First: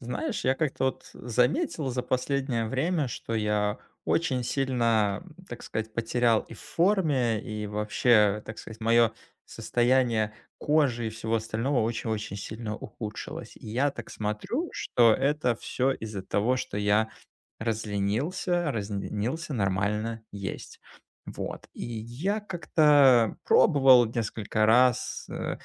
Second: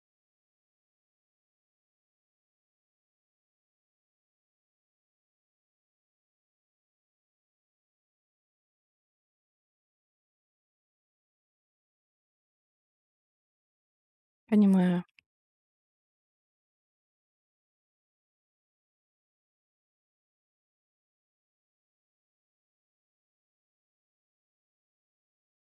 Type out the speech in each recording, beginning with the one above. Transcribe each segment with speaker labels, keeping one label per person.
Speaker 1: Знаешь, я как-то вот заметил за последнее время, что я очень сильно, так сказать, потерял и в форме, и вообще, так сказать, мое состояние кожи и всего остального очень-очень сильно ухудшилось. И я так смотрю,
Speaker 2: Понимаю,
Speaker 1: что это все из-за того, что я разленился нормально есть. Вот. И я как-то пробовал несколько раз,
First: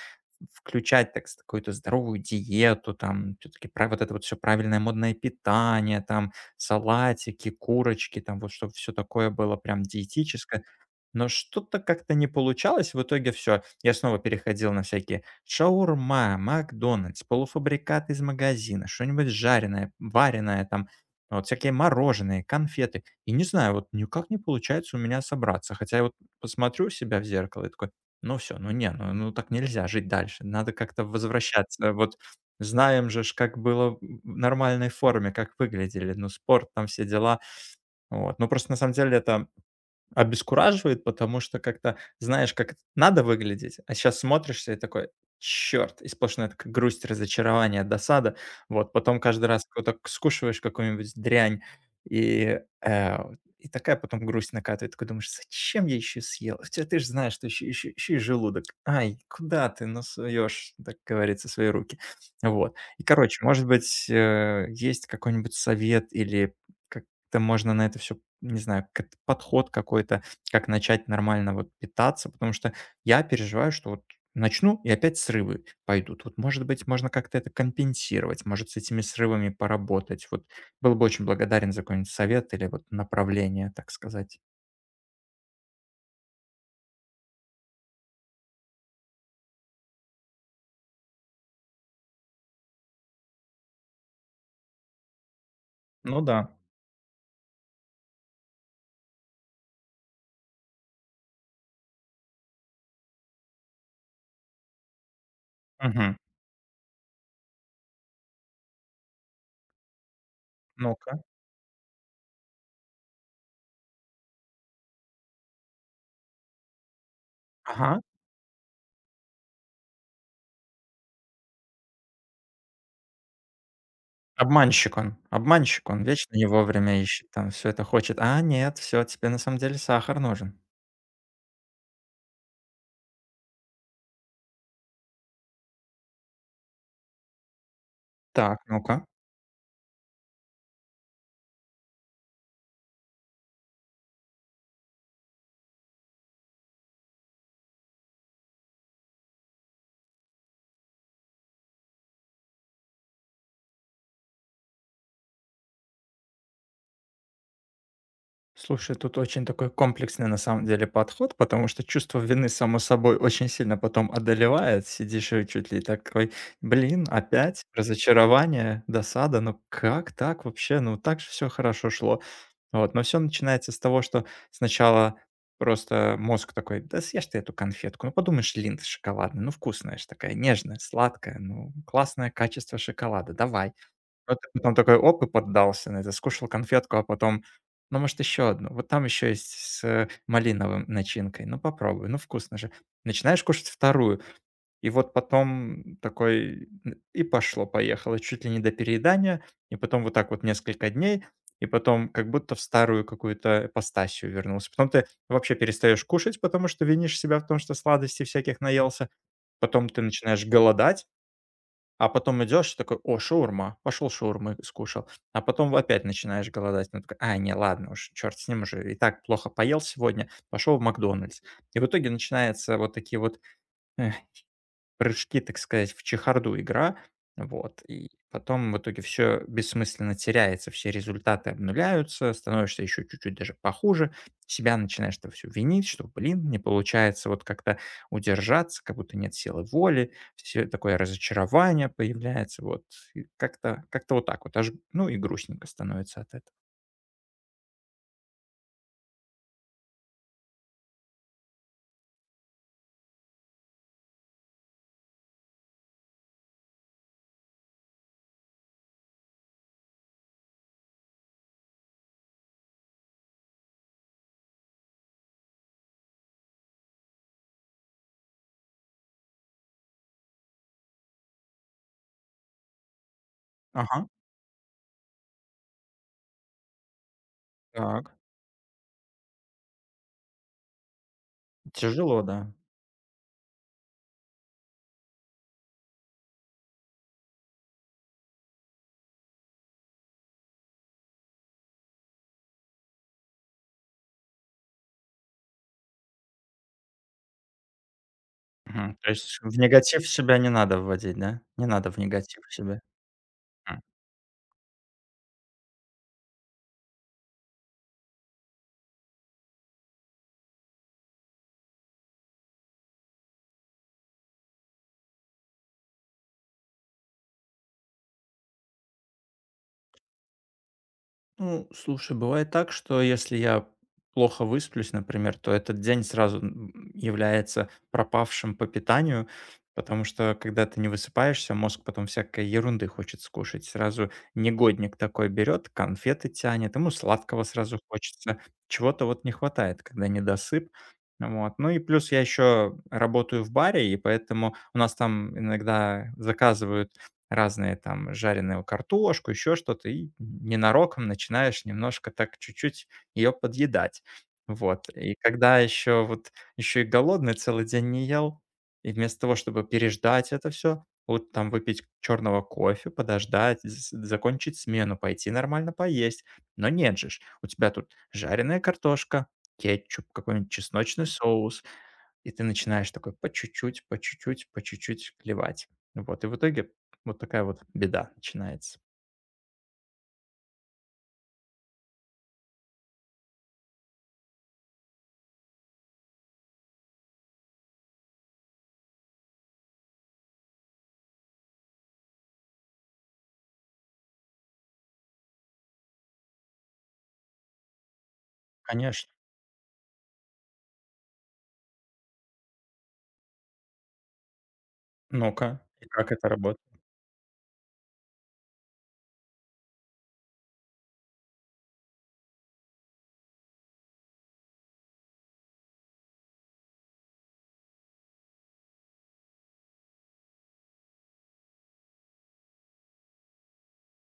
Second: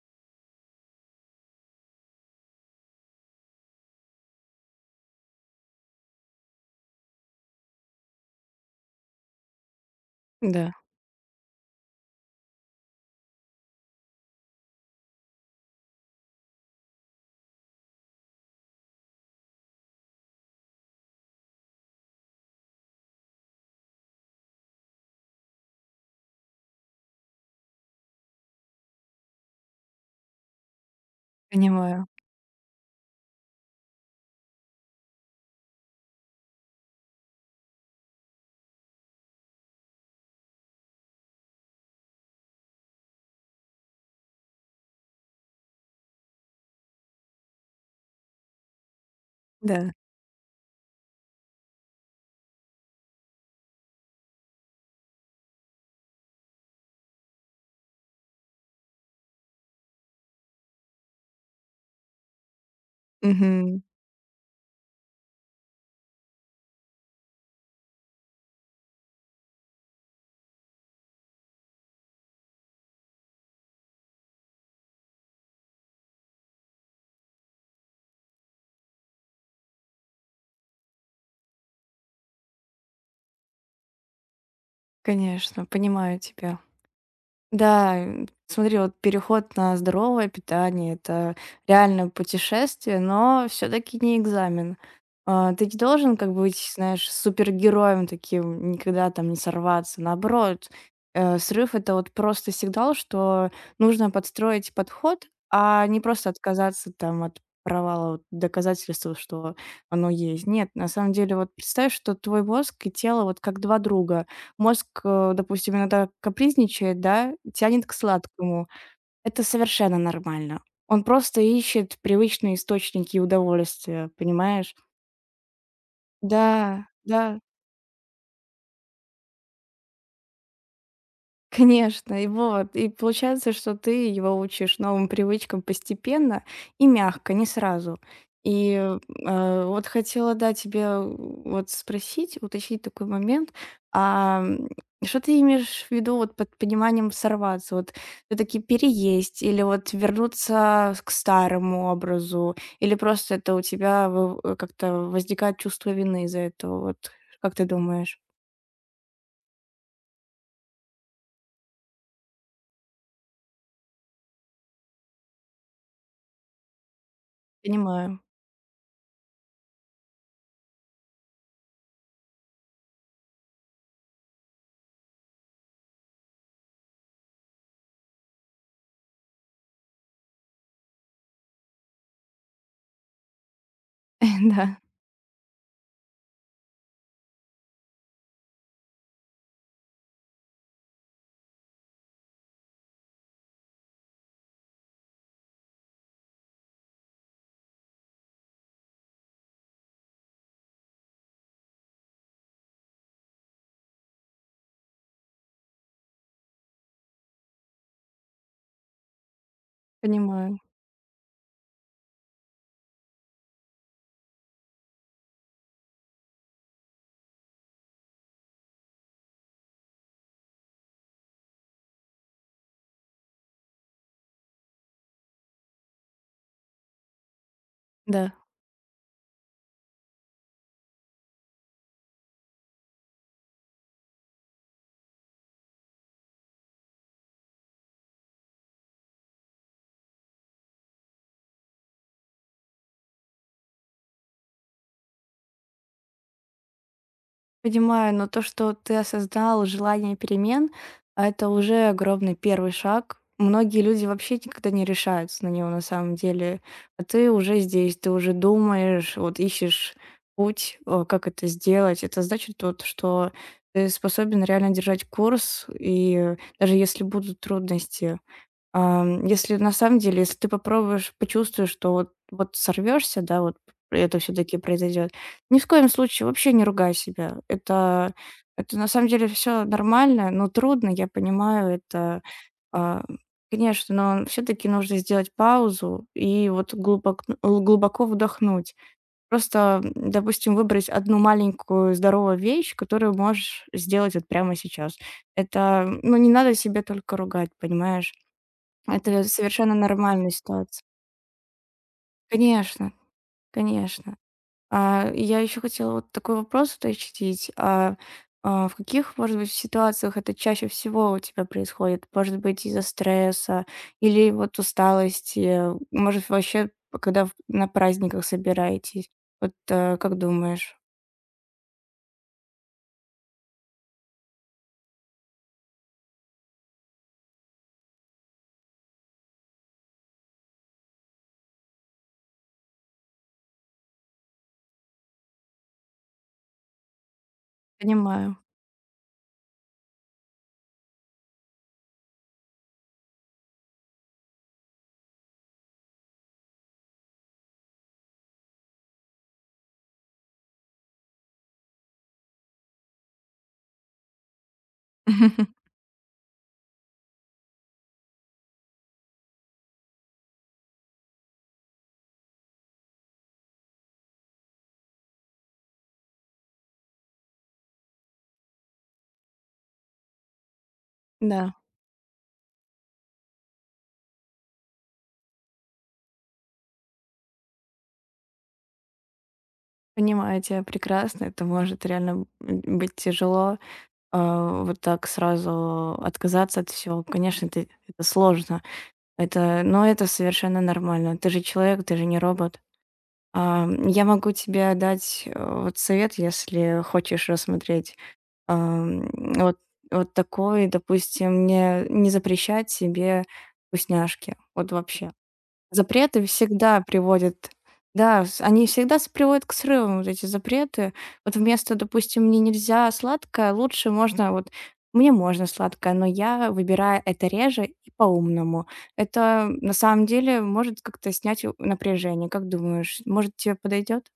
Speaker 1: включать, так, с какую-то здоровую диету, там, все таки прав вот это вот все правильное модное питание, там, салатики, курочки, там, вот чтобы все такое было прям диетическое.
Speaker 2: да,
Speaker 1: Но что-то как-то не получалось. В итоге все, я снова переходил на всякие шаурма, "Макдональдс", полуфабрикаты из магазина, что-нибудь жареное, вареное, там, вот всякие мороженые, конфеты. И не знаю, вот никак не получается у меня собраться. Хотя я вот посмотрю себя в зеркало и такой: ну все, ну не, ну ну так нельзя жить дальше. Надо как-то возвращаться.
Speaker 2: понимаю,
Speaker 1: Вот, знаем же ж, как было в нормальной форме, как выглядели, ну, спорт, там все дела. Вот. Ну, просто на самом деле это обескураживает, потому что как-то знаешь, как это надо выглядеть, а сейчас смотришься и такой: черт. И сплошная такая грусть, разочарование, досада. Вот, потом каждый раз вот
Speaker 2: да.
Speaker 1: так скушиваешь какую-нибудь дрянь, и, э, и такая потом грусть накатывает. Такой думаешь: "Зачем я еще съел?" Хотя ты ж знаешь, что ещё и желудок. "Ай, куда ты ну так говорится, свои руки?" Вот. И, короче, может
Speaker 2: Мгм.
Speaker 1: быть, есть какой-нибудь совет или как как-то можно на это все, не знаю, как это подход какой-то, как начать нормально вот питаться, потому что я переживаю, что вот начну и опять срывы пойдут. Вот, может быть, можно как-то это компенсировать, может, с этими срывами поработать. Вот был бы очень благодарен за какой-нибудь совет или вот направление, так сказать.
Speaker 2: Конечно, понимаю тебя. Да, смотри, вот переход на здоровое питание- это реально путешествие, но все таки не экзамен. А, ты не должен,
Speaker 1: Ну
Speaker 2: как бы,
Speaker 1: да.
Speaker 2: быть, знаешь, супергероем таким, никогда там не сорваться. Наоборот, срыв- это вот просто сигнал, что нужно подстроить подход, а не
Speaker 1: Мгм.
Speaker 2: просто отказаться там от провала, вот доказательства, что оно есть. Нет, на самом
Speaker 1: Ну-ка.
Speaker 2: деле, вот представь, что твой мозг и тело вот как 2 друга. Мозг, допустим, иногда капризничает, да, тянет к
Speaker 1: Ага.
Speaker 2: сладкому. Это совершенно нормально. Он просто ищет привычные источники удовольствия, понимаешь?
Speaker 1: Обманщик он, вечно не
Speaker 2: Да,
Speaker 1: вовремя
Speaker 2: да.
Speaker 1: ищет, там все это хочет. А нет, все тебе на самом деле сахар нужен.
Speaker 2: Конечно, и вот. И получается, что ты его учишь новым привычкам постепенно и мягко, не сразу.
Speaker 1: Так,
Speaker 2: И
Speaker 1: ну-ка.
Speaker 2: вот хотела, да, тебя вот спросить, уточнить такой момент. А, что ты имеешь в виду вот под пониманием сорваться? Вот все-таки переесть или вот вернуться к старому образу? Или просто это у тебя как-то возникает чувство вины из-за этого? Вот как ты думаешь?
Speaker 1: Слушай, тут очень такой комплексный на самом деле подход, потому что чувство вины, само собой, очень сильно потом одолевает. Сидишь и чуть ли такой, блин, опять
Speaker 2: Понимаю.
Speaker 1: разочарование, досада, ну как так вообще? Ну так же все хорошо шло. Вот, но все начинается с того, что сначала просто мозг такой: да съешь ты эту конфетку, ну подумаешь, линд шоколадный, ну вкусная же такая, нежная, сладкая, ну классное качество шоколада, давай. А ты
Speaker 2: Да,
Speaker 1: потом такой оп и поддался на это, скушал конфетку, а потом: "Ну, может, еще одну? Вот там еще есть с, малиновым начинкой. Ну, попробуй, ну, вкусно же". Начинаешь кушать вторую, и вот потом такой н и пошло-поехало, чуть ли не до переедания, и потом вот так вот несколько дней, и потом как будто в старую какую-то эпостасию вернулся. Потом ты вообще перестаешь кушать, потому что винишь себя в том, что сладостей всяких наелся. Потом ты начинаешь
Speaker 2: понимаю.
Speaker 1: голодать, а потом идешь и такой: "О, шаурма". Пошел шаурмы скушал. А потом опять начинаешь голодать. Ну такой: "А, не, ладно уж, черт с ним уже, и так плохо поел сегодня". Пошел в "Макдональдс". И в итоге начинаются вот такие вот, э прыжки, так сказать, в чехарду игра, вот, и
Speaker 2: Да.
Speaker 1: потом в итоге все бессмысленно теряется, все результаты обнуляются, становишься еще чуть-чуть даже похуже, себя начинаешь то все винить, что, блин, не получается вот как-то удержаться, как будто нет силы воли, все такое разочарование появляется, вот, и как-то как вот так вот, аж, ну и грустненько становится от этого.
Speaker 2: Понимаю, но то, что ты осознал желание перемен, а это уже огромный первый шаг. Многие люди вообще никогда не решаются на него на самом деле. А ты уже здесь, ты уже думаешь, вот ищешь путь, как это сделать. Это значит вот, что ты способен реально держать курс, и даже если будут трудности, если на самом деле, если ты попробуешь, почувствуешь, что вот вот сорвешься, да, вот
Speaker 1: Ага,
Speaker 2: это все-таки произойдет, ни в коем случае вообще не ругай себя.
Speaker 1: так,
Speaker 2: Это на самом деле все нормально, но трудно, я понимаю, это,
Speaker 1: тяжело, да.
Speaker 2: а, конечно, но все-таки нужно сделать паузу и вот глубоко вдохнуть. Просто, допустим, выбрать одну маленькую здоровую вещь, которую можешь сделать вот прямо сейчас. Это, ну, не надо себе только ругать, понимаешь?
Speaker 1: Мгм. То
Speaker 2: Это
Speaker 1: есть в
Speaker 2: совершенно
Speaker 1: негатив
Speaker 2: нормальная
Speaker 1: себя не надо
Speaker 2: ситуация.
Speaker 1: вводить, да? Не надо в негатив себя.
Speaker 2: Конечно, конечно. А, я еще хотела вот такой вопрос уточнить. А, в каких, может быть, ситуациях это чаще всего у тебя происходит? Может быть, из-за стресса или вот усталости? Может, вообще, когда на праздниках собираетесь? Вот, как думаешь?
Speaker 1: Ну, слушай, бывает так, что если я плохо высплюсь, например, то этот день сразу является пропавшим по питанию, потому что когда ты не высыпаешься, мозг потом всякой ерунды хочет скушать. Сразу негодник такой берет, конфеты тянет, ему сладкого сразу
Speaker 2: Понимаю.
Speaker 1: хочется. Чего-то вот не хватает, когда недосып. Вот. Ну и плюс я еще работаю в баре, и поэтому у нас там иногда заказывают разные там жареную картошку, еще что-то, и ненароком начинаешь немножко так чуть-чуть ее подъедать. Вот. И когда еще вот еще и голодный целый день не ел, и вместо того, чтобы переждать это все, вот там выпить черного кофе, подождать, з- закончить смену, пойти нормально поесть. Но нет же, ж, у тебя тут жареная картошка, кетчуп, какой-нибудь чесночный
Speaker 2: Да,
Speaker 1: соус, и ты начинаешь такой по чуть-чуть, по чуть-чуть, по чуть-чуть клевать. Вот, и в итоге вот такая вот беда начинается.
Speaker 2: понимаю тебя прекрасно. Это может реально быть тяжело. А, вот так сразу отказаться от всего. Конечно, это сложно. Но это совершенно нормально. Ты же человек, ты же не робот. Я могу тебе дать, вот совет, если хочешь рассмотреть,
Speaker 1: Конечно.
Speaker 2: вот такой, допустим, не запрещать себе вкусняшки. Вот вообще.
Speaker 1: Ну-ка, и как
Speaker 2: Запреты
Speaker 1: это работает?
Speaker 2: всегда приводят, да, с они всегда с приводят к срывам, вот эти запреты. Вот вместо, допустим, "мне нельзя сладкое", лучше можно вот "мне можно сладкое", но я выбираю это реже и по-умному. Это на самом деле может как-то снять у напряжение. Как думаешь, может, тебе подойдет?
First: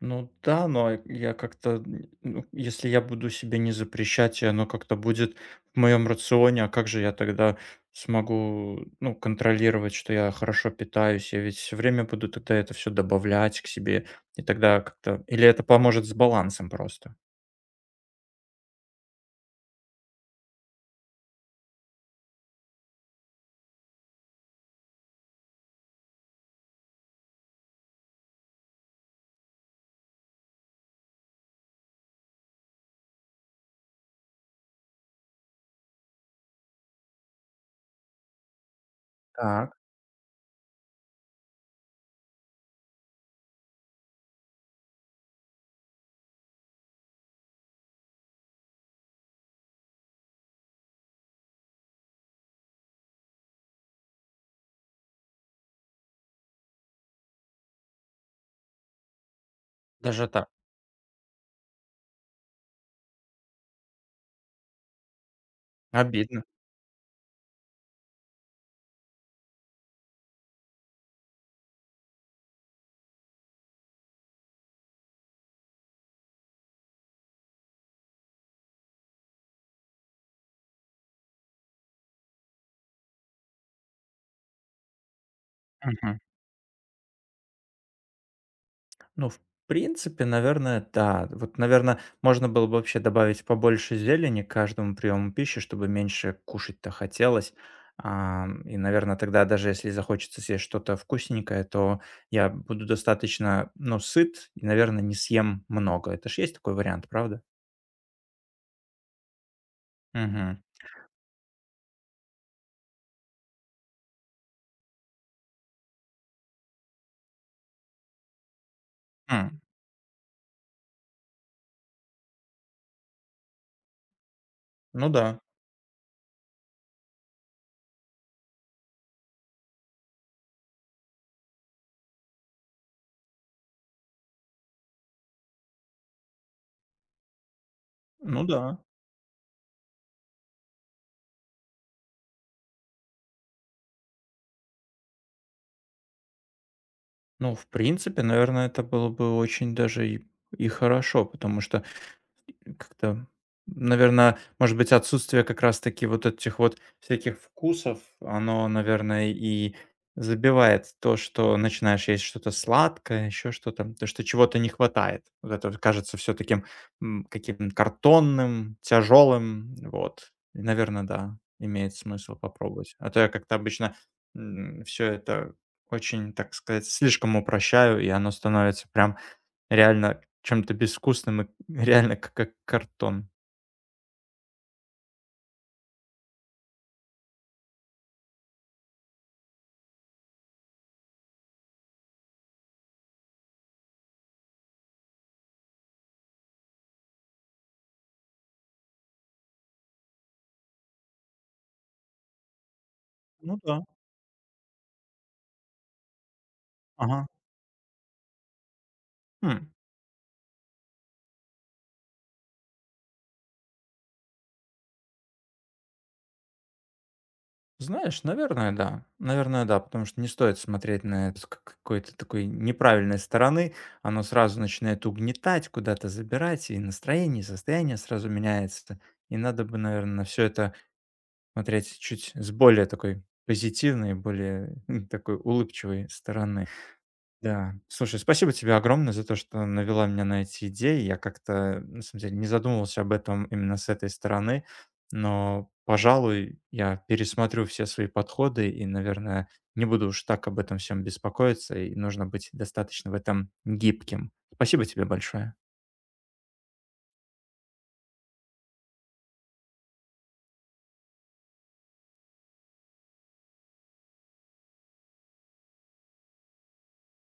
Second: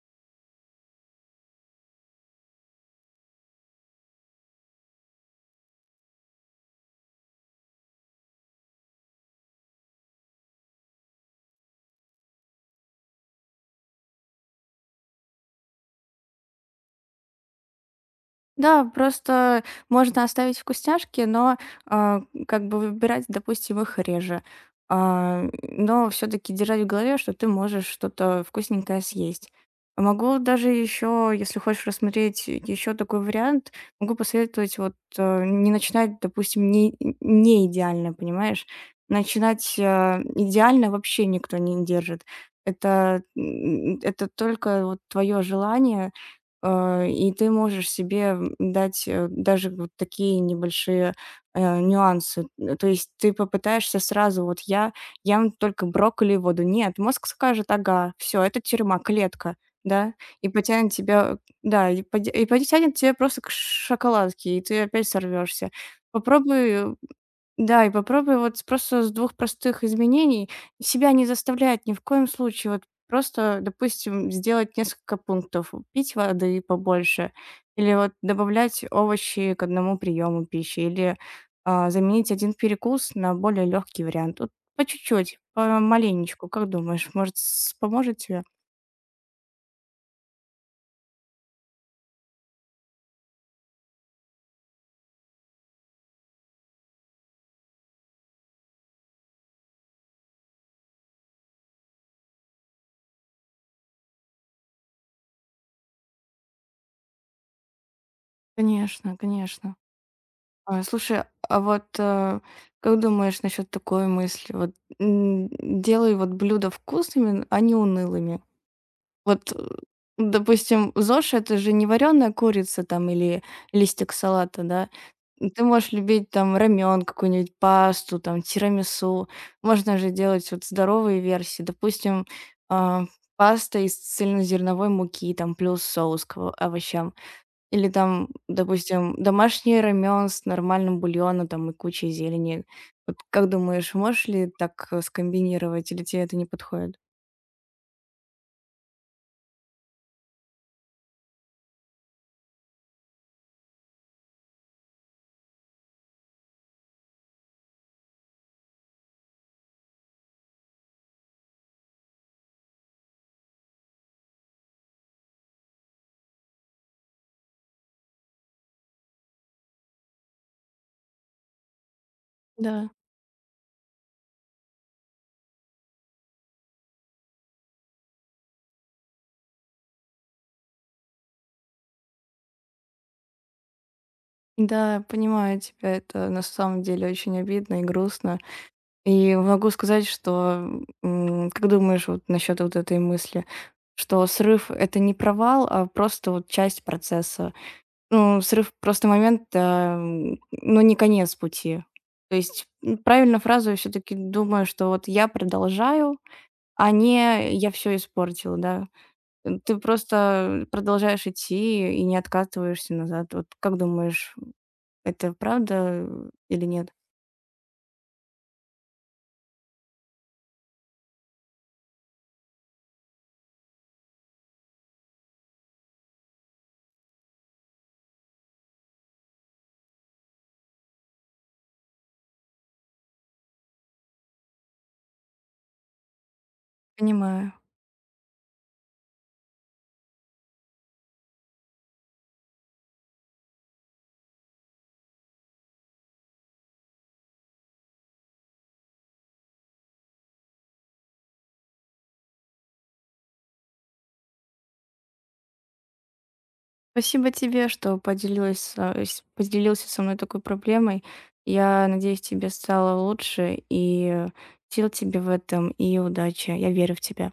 Speaker 1: Ну да, но я как-то, н- ну, если я буду себе не запрещать, и оно как-то будет в моем рационе, а как же я тогда смогу, ну, контролировать, что я хорошо питаюсь? Я ведь все время буду тогда это все добавлять к себе, и тогда как-то... Или это поможет с балансом просто?
Speaker 2: Да, просто можно оставить вкусняшки, но, как бы выбирать, допустим, их реже. А, но все таки держать в голове, что ты можешь что-то вкусненькое съесть. Могу даже еще, если хочешь рассмотреть еще такой вариант, могу посоветовать вот, не начинать, допустим, не идеально, понимаешь?
Speaker 1: Так,
Speaker 2: Начинать, идеально вообще никто не держит. Это, это только вот твое желание. И ты можешь себе дать, даже вот такие небольшие, нюансы. Н то есть ты попытаешься сразу: "Вот я ем только брокколи и воду". Нет, мозг скажет: "Ага, все это тюрьма, клетка". Да?
Speaker 1: даже
Speaker 2: И
Speaker 1: так.
Speaker 2: потянет тебя, да, и потянет тебя просто к шоколадке, и ты опять сорвешься.
Speaker 1: Обидно.
Speaker 2: Попробуй да, и попробуй вот с просто с двух простых изменений. Себя не заставлять ни в коем случае. Вот просто, допустим, сделать несколько пунктов: пить воды побольше или вот добавлять овощи к одному приему пищи, или, заменить один перекус на более легкий вариант. Вот по чуть-чуть, по маленечку. Как думаешь, может, с поможет тебе?
Speaker 1: Ну, в принципе, наверное, да. Вот, наверное, можно было бы вообще добавить побольше зелени к каждому приему пищи, чтобы меньше кушать-то хотелось. И, наверное, тогда даже если захочется съесть что-то вкусненькое, то я буду достаточно, ну, сыт и, наверное, не съем много. Это ж есть такой вариант, правда?
Speaker 2: Конечно, конечно.
Speaker 1: Мгм.
Speaker 2: А, слушай, а вот, как думаешь насчет такой мысли? Вот, делай вот блюда вкусными, а не унылыми. Вот,
Speaker 1: М,
Speaker 2: допустим, ЗОЖ это же не вареная курица там или листик салата, да?
Speaker 1: ну да,
Speaker 2: Ты можешь любить там рамен, какую-нибудь пасту, там тирамису. Можно же делать вот здоровые версии. Допустим, а, паста из цельнозерновой муки, там плюс соус к овощам. Или там,
Speaker 1: ну да.
Speaker 2: допустим, домашний рамен с нормальным бульоном там и кучей зелени. Вот как думаешь, можешь ли так, скомбинировать, или тебе это не подходит?
Speaker 1: Ну, в принципе, наверное, это было бы очень даже и хорошо, потому что как-то, наверное, может быть, отсутствие как раз-таки вот этих вот всяких вкусов, оно, наверное, и забивает то, что начинаешь есть что-то сладкое, еще что-то, то, что чего-то не хватает. Вот это вот кажется все таким каким-то картонным, тяжелым, вот. И, наверное, да, имеет смысл
Speaker 2: Да,
Speaker 1: попробовать. А то я как-то обычно все это очень, так сказать, слишком упрощаю, и оно становится прям реально чем-то безвкусным и реально к как картон.
Speaker 2: да, понимаю тебя. Это на самом деле очень обидно и грустно. И могу сказать, что, как думаешь вот насчёт вот этой мысли, что срыв- это не провал, а просто вот часть процесса? Ну, срыв просто момент, но не конец пути. То есть, правильно
Speaker 1: Ну
Speaker 2: фразу я
Speaker 1: да.
Speaker 2: все таки думаю, что вот я продолжаю, а
Speaker 1: Ага.
Speaker 2: не я все испортила, да. Э,
Speaker 1: Хм,
Speaker 2: ты просто продолжаешь идти и не откатываешься назад. Вот как думаешь, это правда, или нет?
Speaker 1: знаешь, наверное, да. Наверное, да, потому что не стоит смотреть на это с к какой-то такой неправильной стороны. Оно сразу начинает угнетать, куда-то забирать, и настроение, и состояние сразу меняется. И надо бы, наверное, на всё это смотреть чуть с более такой позитивной, более такой улыбчивой стороны.
Speaker 2: Понимаю.
Speaker 1: Да. Слушай, спасибо тебе огромное за то, что навела меня на эти идеи. Я как-то, на самом деле, не задумывался об этом именно с этой стороны, но, пожалуй, я пересмотрю все свои подходы и, наверное, не буду уж так об этом всем беспокоиться, и нужно быть достаточно в этом гибким. Спасибо тебе большое.
Speaker 2: Спасибо тебе, что поделилась со с поделился со мной такой проблемой. Я надеюсь, тебе стало лучше, и сил тебе в этом, и удачи. Я верю в тебя.